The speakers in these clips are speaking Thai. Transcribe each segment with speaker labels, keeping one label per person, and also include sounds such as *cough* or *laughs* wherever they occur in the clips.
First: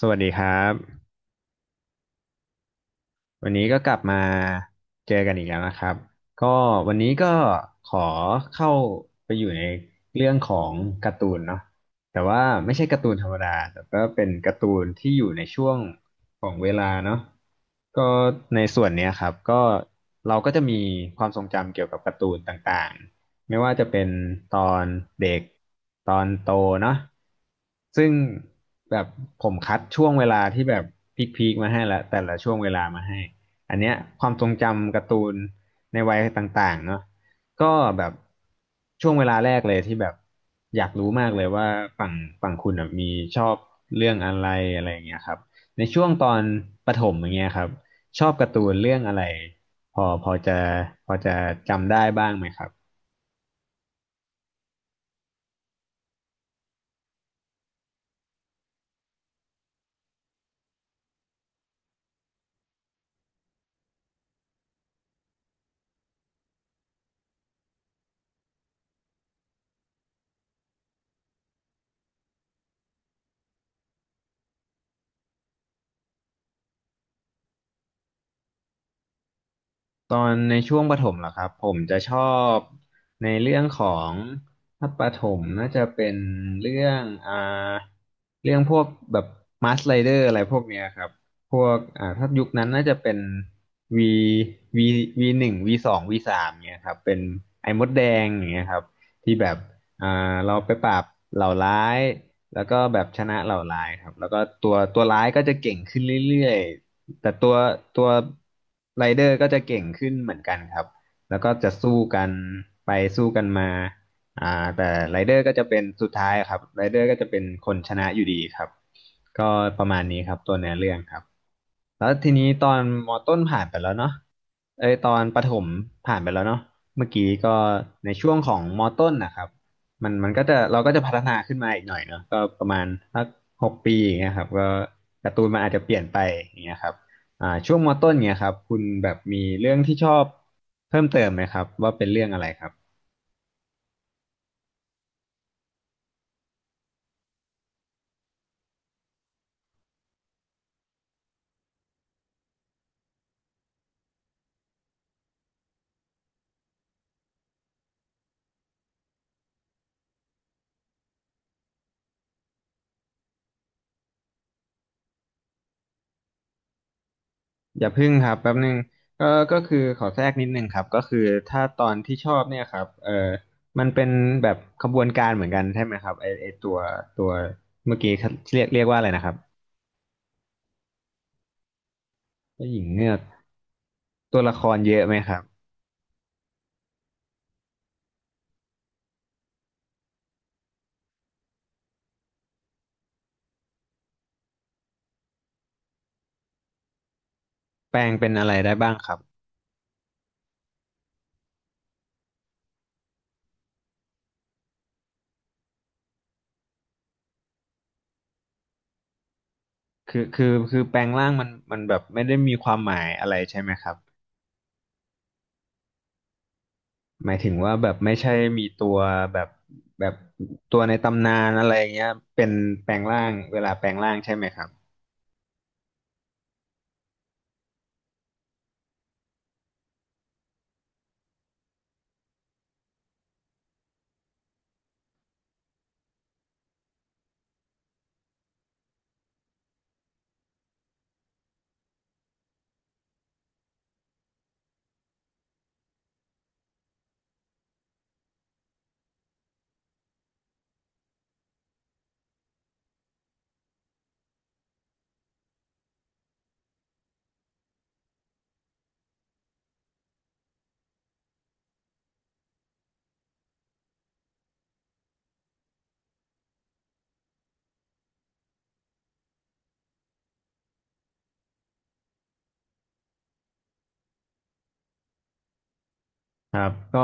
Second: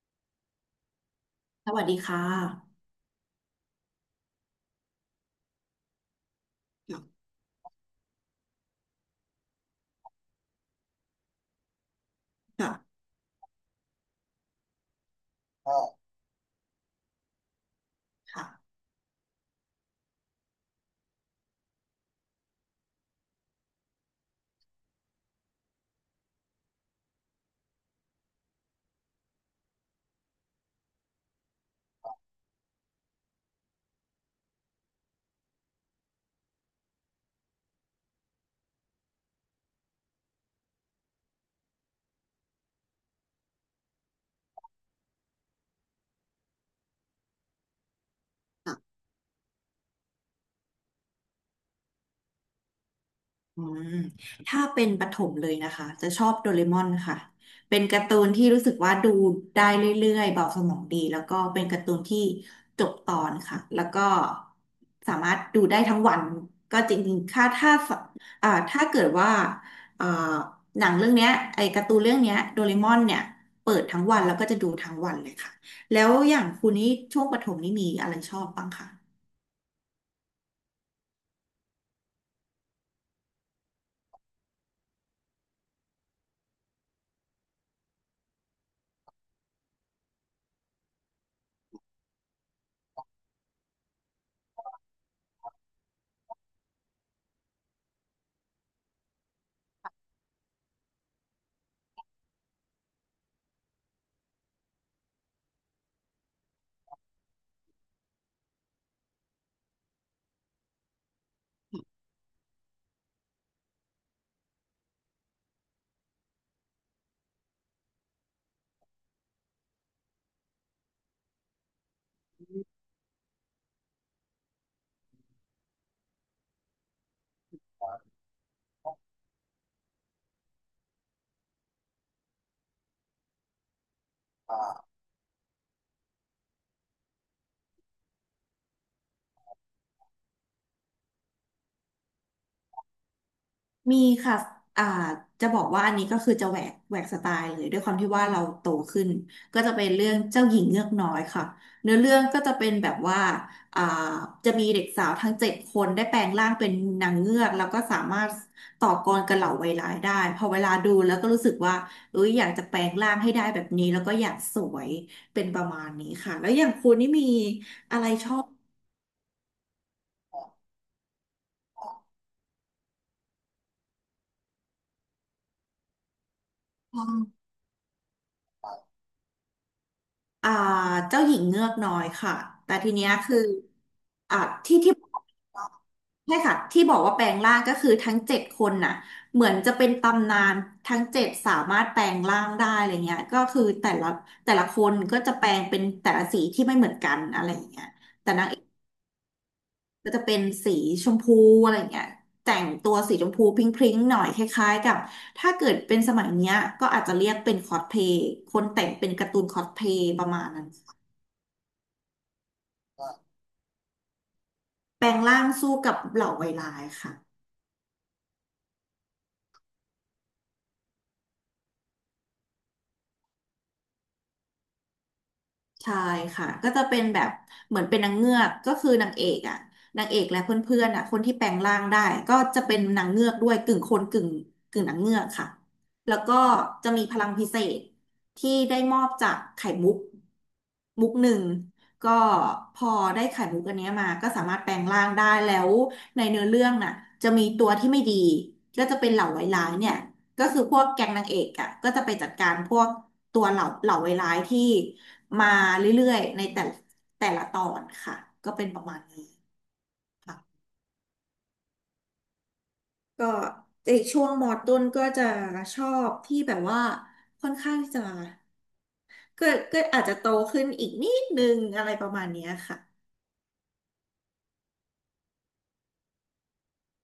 Speaker 1: สวัสดีครับ
Speaker 2: สวัสดีค่ะ
Speaker 1: วันนี้ก็กลับมาเจอกันอีกแล้วนะครับก็วันนี้ก็ขอเข้าไปอยู่ในเรื่องของการ์ตูนเนาะแต่ว่าไม่
Speaker 2: ค่ะ
Speaker 1: ใช่การ์ตูนธรรมดาแต่ก็เป็นการ์ตูนที่อยู่ในช่วงของเวลาเนาะก็ใน
Speaker 2: ค่ะ
Speaker 1: ส่วนเนี้ยครับก็เราก็จะมีความทรงจำเกี่ยวกับการ์ตูนต่าง ไม่ว่าจะเป็นตอนเด็กตอนโตเนาะซึ่งแบบผมคัดช่วงเวลาที่แบบพีคๆมาให้แล้วแต่ละช่วงเวลามาให้อันเนี้ยความทรงจำการ์ตูนในวัยต่างๆเนาะก็แบบช่วงเวลาแรกเลยที่แบบอยากรู้มากเลยว่าฝั่งฝั่งคุณอะมีชอบเรื่องอะไรอะไรอย่างเงี้ยครับในช่วงตอนประถมอย่างเงี้ยครับชอบการ์ตูนเรื่องอะไรพอพอจะพอจะจำได้บ้างไหมครับ
Speaker 2: อืมถ้าเป็นประถมเลยนะคะจะชอบโดเรมอนค่ะ เป็นการ์ตูนที่รู้สึกว่าดูได้เรื่อยๆเบาสมองดี แล้วก็เป็นการ์ตูนที่จบตอนค่ะแล้วก็สามารถดูได้ทั้งวันก็จริงๆค่ะถ้าถ้าเกิดว่าอ่าหนังเรื่องเนี้ยไอ้การ์ตูนเรื่องเนี้ยโดเรมอนเนี่ยเปิดทั้งวันแล้วก็จะดูทั้งวันเลยค่ะแล้วอย่างคุณนี่ช่วงประถมนี่มีอะไรชอบบ้างคะ
Speaker 1: ตอนในช่วงประถมเหรอครับผมจะชอบในเรื่องของถ้าประถมน่าจะเป็นเรื่องอ่าเรื่องพวกแบบมาสไลเดอร์อะไรพวกเนี้ยครับพวกถ้ายุคนั้นน่าจะเป็น V V V1 V2 V3เนี่ยครับเป็นไอ้มดแดงอย่างเงี้ยครับที่แบบอ่าเราไปปราบเหล่าร้ายแล้วก็แบบชนะเหล่าร้ายครับแล้วก็ตัวร้ายก็จะเก่งขึ้นเรื่อยๆ แต่ตัวไรเดอร์ก็จะเก่งขึ้นเหมือนกันครับแล้วก็จะสู้กันไปสู้กันมาแต่ไรเดอร์ก็จะเป็นสุดท้ายครับไรเดอร์ก็จะเป็นคนชนะอยู่ดีครับก็ประมาณนี้ครับตัวเนื้อเรื่องครับแล้วทีนี้ตอนมอต้นผ่านไปแล้วเนาะเอ้ยตอนประถมผ่านไปแล้วเนาะเมื่อกี้ก็ในช่วงของมอต้นนะครับมันก็จะเราก็จะพัฒนาขึ้นมาอีกหน่อยเนาะก็ประมาณสัก6 ปีอย่างเงี้ยครับก็การ์ตูนมันอาจจะเปลี่ยนไปอย่างเงี้ยครับ ช่วงมต้นเงียครับคุณแบบมีเรื่องที่ชอบเพิ่มเติมไหมครับว่าเป็นเรื่องอะไรครับ
Speaker 2: มีค่ะอ่าจะบอกว่าอันนี้ก็คือจะแหวกสไตล์เลยด้วยความที่ว่าเราโตขึ้นก็จะเป็นเรื่องเจ้าหญิงเงือกน้อยค่ะเนื้อเรื่องก็จะเป็นแบบว่าอ่าจะมีเด็กสาวทั้งเจ็ดคนได้แปลงร่างเป็นนางเงือกแล้วก็สามารถต่อกรกับเหล่าไวร้ายได้พอเวลาดูแล้วก็รู้สึกว่าเอ้ยอยากจะแปลงร่างให้ได้แบบนี้แล้วก็อยากสวยเป็นประมาณนี้ค่ะแล้วอย่างคุณนี่มี
Speaker 1: อย่าพึ่งครับแป๊บนึงก็ก็คือขอแทรกนิดนึงครับก็คือถ้าตอนที่ชอบเนี่ยครับมันเป็นแบบขบวนการเหมือนกันใช่ไหมครับไอตัวเมื่อกี้เรียกว่าอะไรนะครับ
Speaker 2: อ่าเจ้าหญิงเงือกน้อยค่ะ
Speaker 1: เจ้า
Speaker 2: แต่
Speaker 1: หญิง
Speaker 2: ทีเนี้
Speaker 1: เงื
Speaker 2: ย
Speaker 1: อก
Speaker 2: คือ
Speaker 1: ตั
Speaker 2: อ่า
Speaker 1: วละคร
Speaker 2: ที่
Speaker 1: เย
Speaker 2: ที่
Speaker 1: อะไหมครับ
Speaker 2: ใช่ค่ะที่บอกว่าแปลงร่างก็คือทั้งเจ็ดคนน่ะเหมือนจะเป็นตำนานทั้งเจ็ดสามารถแปลงร่างได้อะไรเงี้ยก็คือแต่ละคนก็จะแปลงเป็นแต่ละสีที่ไม่เหมือนกันอะไรอย่างเงี้ย
Speaker 1: แปลงเป็
Speaker 2: แต่
Speaker 1: น
Speaker 2: นา
Speaker 1: อะ
Speaker 2: ง
Speaker 1: ไร
Speaker 2: เอก
Speaker 1: ได้บ้างครับ
Speaker 2: ก็จะเป็นสีชมพูอะไรเงี้ยแต่งตัวสีชมพูพริ้งๆหน่อยคล้ายๆกับถ้าเกิดเป็นสมัยเนี้ยก็อาจจะเรียกเป็นคอสเพลย์คนแต่งเป็นการ์ตูนคอสเพลย์
Speaker 1: คื
Speaker 2: ป
Speaker 1: อ
Speaker 2: ระมา
Speaker 1: คื
Speaker 2: ณ
Speaker 1: อ
Speaker 2: นั้น
Speaker 1: คือแปลงร่างมันแบบไม่ได้มีความหมายอะไรใช่ไหมครับ
Speaker 2: แปลงร่างสู้กับเหล่าไวร้ายค่ะ
Speaker 1: หมายถึงว่าแบบไม่ใช่มีตัวแบบแบบตัวในตำนานอะไรเงี้ยเป็นแปลงร่างเวลาแปลงร่างใช่ไหมครับ
Speaker 2: ใช่ค่ะก็จะเป็นแบบเหมือนเป็นนางเงือกก็คือนางเอกอ่ะนางเอกและเพื่อนๆอ่ะคนที่แปลงร่างได้ก็จะเป็นนางเงือกด้วยกึ่งคนกึ่งนางเงือกค่ะแล้วก็จะมีพลังพิเศษที่ได้มอบจากไข่มุกมุกหนึ่งก็พอได้ไข่มุกอันเนี้ยมาก็สามารถแปลงร่างได้แล้วในเนื้อเรื่องน่ะจะมีตัวที่ไม่ดีก็จะเป็นเหล่าไวร้ายเนี่ย ก็คือพวกแก๊งนางเอกอ่ะก็จะไปจัดการพวกตัวเหล่าไวร้ายที่มาเรื่อยๆในแต่ละตอนค่ะก็เป็นประมาณนี้ค่ะก็ในช่วงมอต้นก็จะชอบที่แบบว่าค่อนข้างที่จะก็ก็อาจจะโตขึ้นอีกนิดนึงอะไรประมาณเนี้ยค่ะ
Speaker 1: ครับก็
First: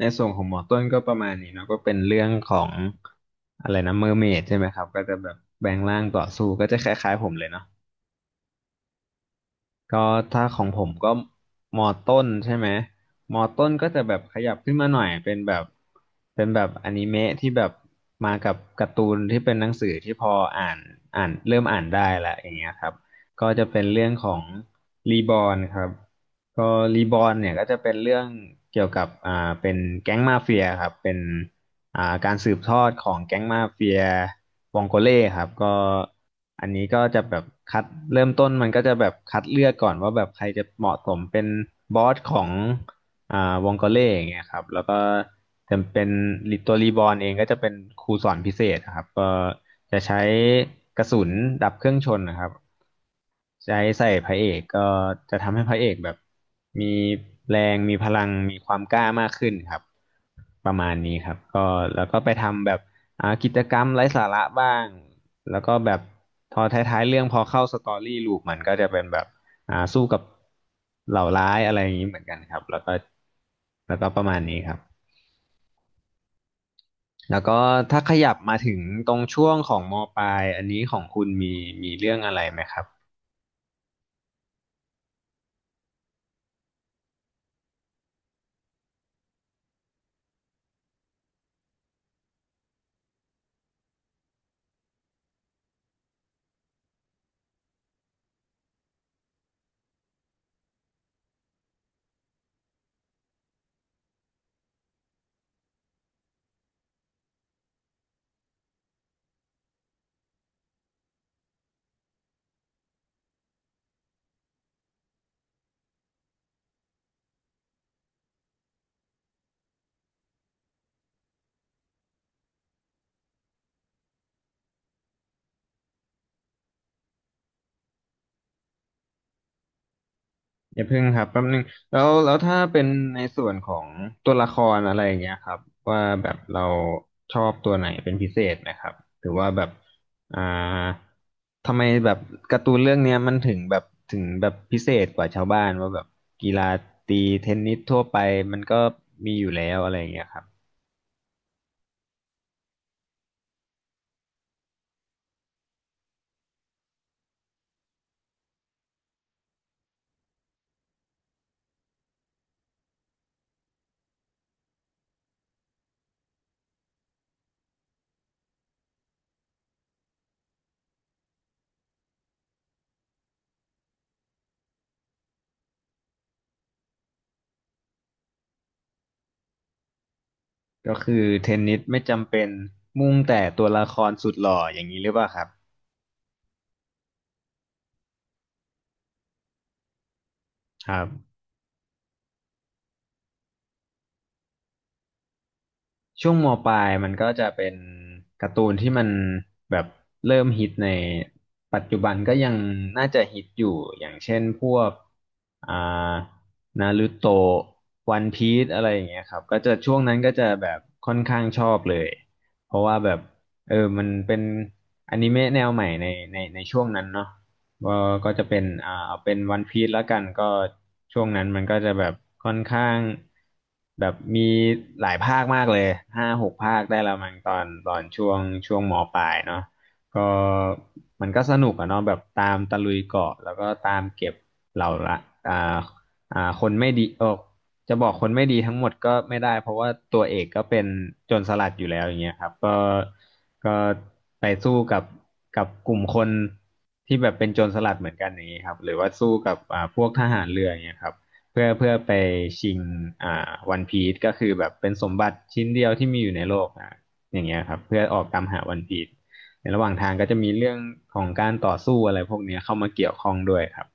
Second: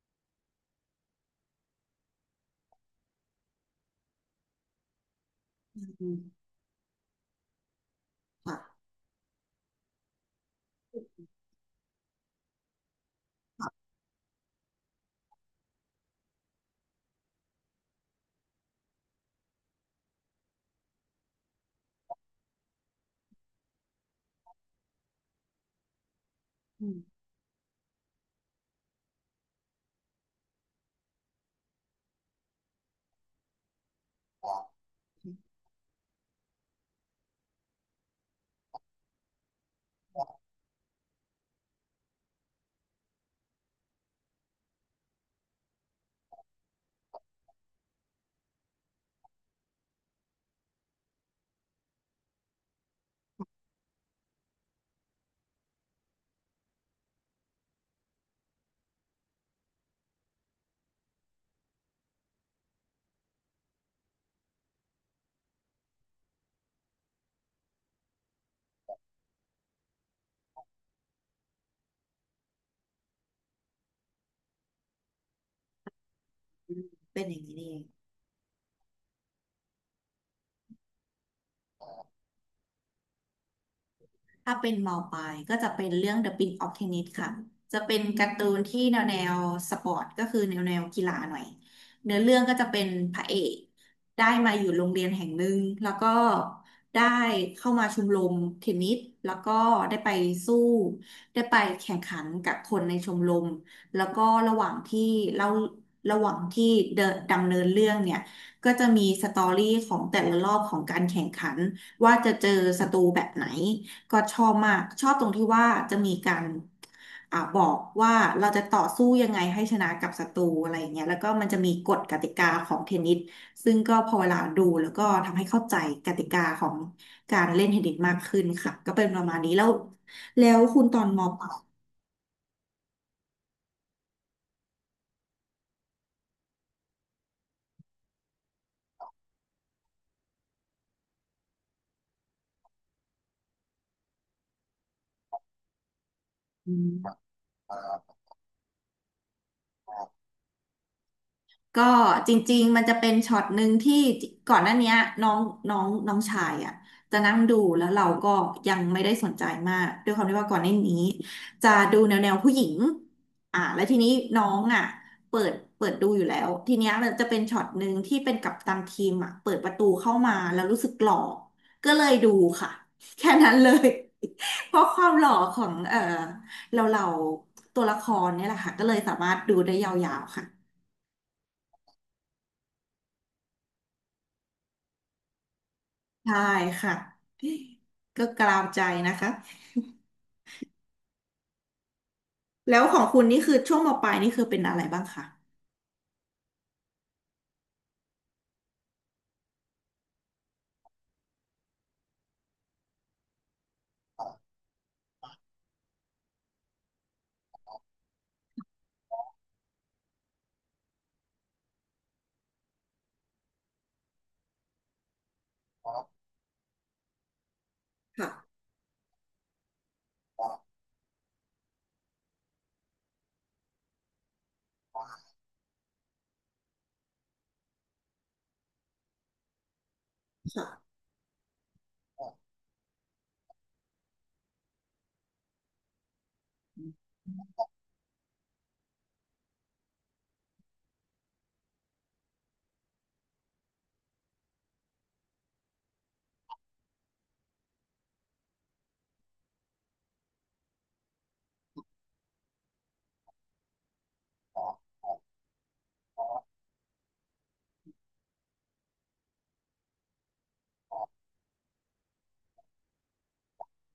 Speaker 1: ในส่วนของหมอต้นก็ประมาณนี้เนาะก็เป็นเรื่องของอะไรนะเมอร์เมดใช่ไหมครับก็จะแบบแปลงร่าง
Speaker 2: อื
Speaker 1: ต่อสู้
Speaker 2: ม
Speaker 1: ก็จะคล้ายๆผมเลยเนาะ
Speaker 2: ค่ะ
Speaker 1: ก็ถ้าของผมก็มอต้นใช่ไหมมอต้นก็จะแบบขยับขึ้นมาหน่อยเป็นแบบอนิเมะที่แบบมากับการ์ตูนที่เป็นหนังสือที่พออ่านอ่านเริ่มอ่านได้ละอย่างเงี้ยครับก็จะเป็นเรื่องของรีบอ n ครับก็
Speaker 2: อื
Speaker 1: รีบ
Speaker 2: ม
Speaker 1: อ n เนี่ยก็จะเป็นเรื่องเกี่ยวกับเป็นแก๊งมาเฟียครับเป็น การสืบทอดของแก๊งมาเฟียวองโกเล่ครับก็อันนี้ก็จะแบบคัดเริ่มต้นมันก็จะแบบคัดเลือกก่อนว่าแบบใครจะเหมาะสมเป็นบอสของอ่าวองโกเล่อย่างเงี้ยครับแล้วก็จะเป็นตัวรีบอร์นเองก็จะเป็นครูสอนพิเศษนะครับก็จะใช้กระสุนดับเครื่องชนนะครับใช้ใส่พระเอกก็จะทำให้พระเอกแบบมีแรงมีพลังมีความกล้ามากขึ้นครับ ประมาณนี้ครับก็แล้วก็ไปทำแบบกิจกรรมไร้สาระบ้างแล้วก็แบบพอท้ายๆเรื่องพอเข้าสตอรี่ลูปมันก็จะเป็นแบบสู้กับเหล่าร้ายอะไรอย่างนี้เหมือนกันครับแล้วก็ประมาณนี้ครับ
Speaker 2: เป็นอ
Speaker 1: แล้ว
Speaker 2: ย่างนี้
Speaker 1: ก็
Speaker 2: นี่เอง
Speaker 1: ถ้าขยับมาถึงตรงช่วงของมปลายอันนี้ของคุณมีเรื่องอะไรไหมครับ
Speaker 2: ถ้าเป็นมอปลายก็จะเป็นเรื่อง The Prince of Tennis ค่ะ จะเป็นการ์ตูนที่แนวสปอร์ตก็คือแนวกีฬาหน่อยเนื้อเรื่องก็จะเป็นพระเอกได้มาอยู่โรงเรียนแห่งหนึ่งแล้วก็ได้เข้ามาชมรมเทนนิสแล้วก็ได้ไปสู้ได้ไปแข่งขันกับคนในชมรมแล้วก็ระหว่างที่เล่าระหว่างที่เดินดำเนินเรื่องเนี่ยก็จะมีสตอรี่ของแต่ละรอบของการแข่งขันว่าจะเจอศัตรูแบบไหน ก็ชอบมากชอบตรงที่ว่าจะมีการบอกว่าเราจะต่อสู้ยังไงให้ชนะกับศัตรูอะไรอย่างเงี้ยแล้วก็มันจะมีกฎกติกาของเทนนิสซึ่งก็พอเวลาดูแล้วก็ทำให้เข้าใจกติกาของการเล่นเทนนิสมากขึ้นค่ะก็เป็นประมาณนี้แล้วแล้ว
Speaker 1: อ
Speaker 2: คุ
Speaker 1: ย่า
Speaker 2: ณต
Speaker 1: เพิ่
Speaker 2: อ
Speaker 1: ง
Speaker 2: น
Speaker 1: ค
Speaker 2: ม
Speaker 1: รับแป๊
Speaker 2: ป
Speaker 1: บ
Speaker 2: ลา
Speaker 1: นึงแล้วถ้าเป็นในส่วนของตัวละครอะไรอย่างเงี้ยครับว่าแบบเราชอบตัวไหนเป็นพิเศษไหมครับหรือว่าแบบอ่าทำไมแบบการ์ตูนเรื่องเนี้ยมันถึงแบบพิเศษกว่าชาวบ้านว่าแบบกีฬาตี
Speaker 2: ย
Speaker 1: เทนนิสทั่วไปมันก็มีอยู่แล้วอะไรอย่างเงี้ยครับ
Speaker 2: ก็จริงๆมันจะเป็นช็อตหนึ่งที่ก่อนหน้าเนี้ยน้องน้องน้องชายอ่ะจะนั่งดูแล้วเราก็ยังไม่ได้สนใจมากด้วยความที่ว่าก่อนหน้านี้จะดูแนวผู้หญิงแล้วทีนี้น้องอ่ะเปิดดูอยู่แล้วทีเนี้ยมันจะเป็นช็อตหนึ่งที่เป็นกัปตันทีมอ่ะเปิดประตูเข้ามาแล้วรู้สึกหล่อก็เลยดูค่ะ *laughs* แค่นั้นเลย *laughs* เพราะความหล่อของเออเราตัวละครเนี่ยแหละค่ะก็เลยสามารถดูได้ยาวๆค่ะ
Speaker 1: ก็คือเทนนิสไม่จำเป็นมุ่งแต่ตัวละครสุดหล่ออย่างนี้หรือเปล่าครับ
Speaker 2: ใช่ค่ะก็กลาวใจนะคะ
Speaker 1: ครับ
Speaker 2: แล้วของคุณนี่คือช่วงมปลายนี่คือเป็นอะไรบ้างคะ
Speaker 1: ช่วงมปลายมันก็จะเป็นการ์ตูนที่มันแบบเริ่มฮิตในปัจจุบันก็ยังน่าจะฮิตอยู่อย่างเช่นพวกอ่านารูโตะวันพีซอะไรอย่างเงี้ยครับก็จะช่วงนั้นก็จะแบบค่อนข้างชอบเลยเพราะว่าแบบมันเป็นอนิเมะแนวใหม่ในในช่วงนั้นเนาะ ก็ก็
Speaker 2: ค่ะ
Speaker 1: จะเป็นเอาเป็นวันพีซแล้วกันก็ช่วงนั้นมันก็จะแบบค่อนข้างแบบมีหลายภาคมากเลยห้าหกภาคได้ละมั้งตอนช่วงมปลายเนาะก็
Speaker 2: ค่
Speaker 1: มันก็สนุกอะเนาะแบบตามตะลุยเกาะแล้วก็ตามเก็บเหล่าละอ่าคนไม่ดีเออ จะบอกคนไม่ดีทั้งหมดก็ไม่ได้เพราะว่าตัวเอกก็เป็นโจรสลัดอยู่แล้วอย่างเงี้ยครับก็ก็ไปสู้กับกลุ่มคนที่แบบเป็นโจรสลัดเหมือนกันอย่างนี้ครับหรือว่าสู้กับพวกทหารเรืออย่างเงี้ยครับเพื่อไปชิงวันพีซก็คือแบบเป็นสมบัติชิ้นเดียวที่มีอยู่ในโลกนะอย่างเงี้ยครับเพื่อออกตามหาวันพีซในระหว่างทางก็จะมีเรื่องของการต่อสู้อะไรพวกเนี้ยเข้ามาเกี่ยวข้องด้วยครับ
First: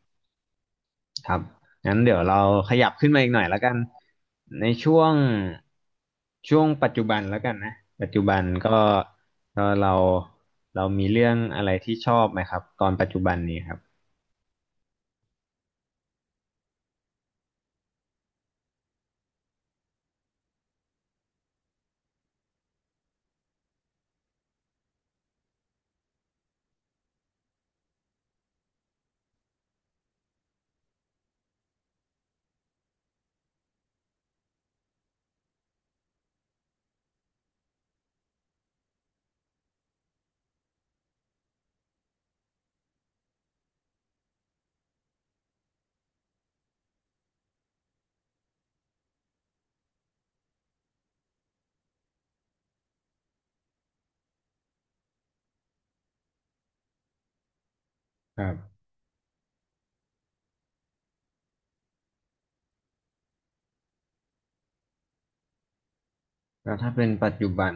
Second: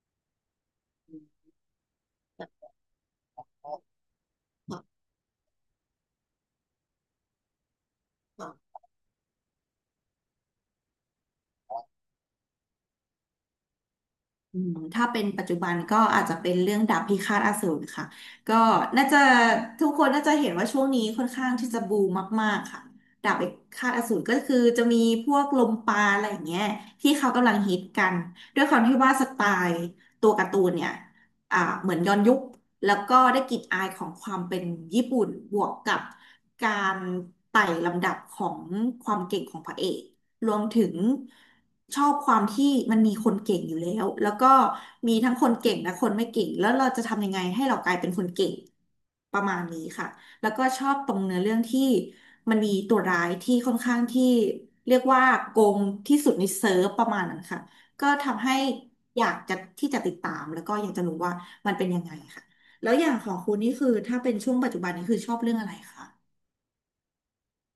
Speaker 1: ครับ งั้นเดี๋ยวเราขยับขึ้นมาอีกหน่อยแล้วกัน ในช่วงปัจจุบันแล้วกันนะ ปัจจุบัน
Speaker 2: ะ
Speaker 1: ก็ก็เรามีเรื่องอะไรที่ชอบไหมครับตอนปัจจุบันนี้ครับ
Speaker 2: อืมถ้าเป็นปัจจุบันก็อาจจะเป็นเรื่องดาบพิฆาตอสูรค่ะก็น่าจะทุกคนน่าจะเห็นว่าช่วงนี้ค่อนข้างที่จะบูมมากๆค่ะดาบพิฆาตอสูรก็คือจะมีพวกลมปราอะไรอย่างเงี้ยที่เขากำลังฮิตกันด้วยความที่ว่าสไตล์ตัวการ์ตูนเนี่ยเหมือนย้อนยุคแล้วก็ได้กลิ่นอายของความเป็นญี่ปุ่นบวกกับการไต่ลำดับของความเก่งของพระเอก รวมถึงชอบความที่มันมีคนเก่งอยู่แล้วแล้วก็มีทั้งคนเก่งและคนไม่เก่งแล้วเราจะทำยังไงให้เรากลายเป็นคนเก่งประมาณนี้ค่ะแล้วก็ชอบตรงเนื้อเรื่องที่มันมีตัวร้ายที่ค่อนข้างที่เรียกว่าโกงที่สุดในเซิร์ฟประมาณนั้นค่ะก็
Speaker 1: ค
Speaker 2: ทำ
Speaker 1: รั
Speaker 2: ให้
Speaker 1: บ
Speaker 2: อยากจะที่จะติดตามแล้วก็อยากจะรู้ว่ามันเป็นยังไงค่ะแล้วอย่างของคุณนี่คือถ้าเป็นช่วงปัจจุบันนี่คือชอบเรื่องอะไรคะ
Speaker 1: แล้วถ้าเป็นปัจจุบัน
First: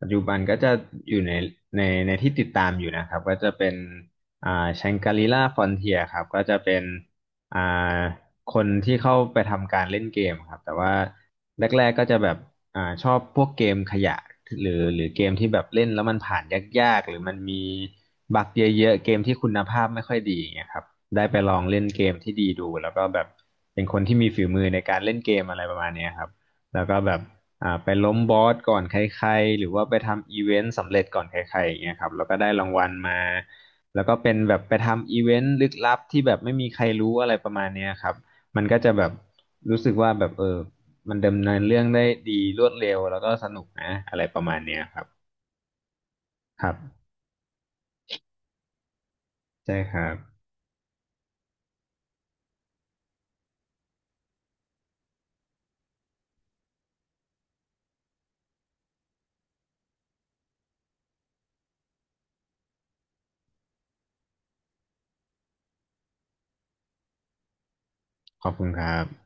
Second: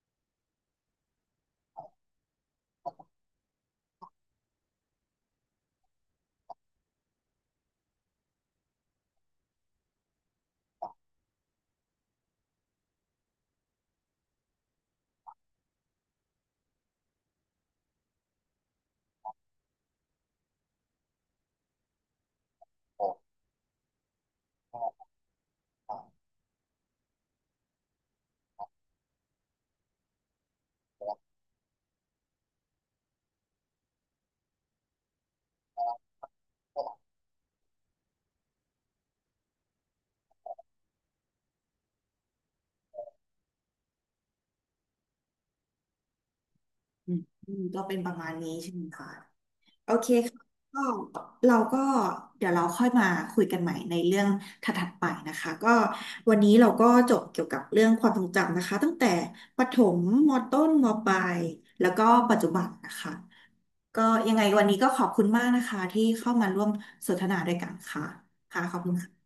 Speaker 1: ปัจจุบันก็จะอยู่ในในที่ติดตามอยู่นะครับก็จะเป็นแชงกรีล่าฟอนเทียครับก็จะเป็นอ่าคนที่เข้าไปทำการเล่นเกมครับแต่ว่าแรกๆก็จะแบบชอบพวกเกมขยะหรือเกมที่แบบเล่นแล้วมันผ่านยากๆหรือมันมีบั๊กเยอะๆเกมที่คุณภาพไม่ค่อยดีอย่างเงี้ยครับได้ไปลองเล่นเกมที่ดีดูแล้วก็แบบเป็นคนที่มีฝีมือในการเล่นเกมอะไรประมาณเนี้ยครับแล้วก็แบบ ไปล้มบอสก่อนใครๆหรือว่าไปทำอีเวนต์สำเร็จก่อนใครๆอย่างเงี้ยครับแล้วก็ได้รางวัลมาแล้วก็เป็นแบบไปทำอีเวนต์ลึกลับที่แบบไม่มีใครรู้อะไรประมาณเนี้ยครับมันก็จะแบบรู้สึกว่าแบบมันดำเนินเรื่องได้ดีรวดเร็วแล้วก็สนุกนะอะไรประมาณเนี้ยครับครับ
Speaker 2: อืมอืมก็เป็นประมาณนี้ใช่ไหมคะ
Speaker 1: ใช่
Speaker 2: โอ
Speaker 1: ค
Speaker 2: เค
Speaker 1: รับ
Speaker 2: ค่ะก็เราก็เดี๋ยวเราค่อยมาคุยกันใหม่ในเรื่องถัดๆไปนะคะก็วันนี้เราก็จบเกี่ยวกับเรื่องความทรงจำนะคะตั้งแต่ประถมมต้นมปลายแล้วก็ปัจจุบันนะคะก็ยังไงวันนี้ก็ขอบคุณมากนะคะที่เข้ามาร่วมสนทนาด้วยกันค่ะ
Speaker 1: ขอบ
Speaker 2: ค่ะ
Speaker 1: คุณ
Speaker 2: ขอ
Speaker 1: ค
Speaker 2: บคุณ
Speaker 1: รับ
Speaker 2: ค่ะ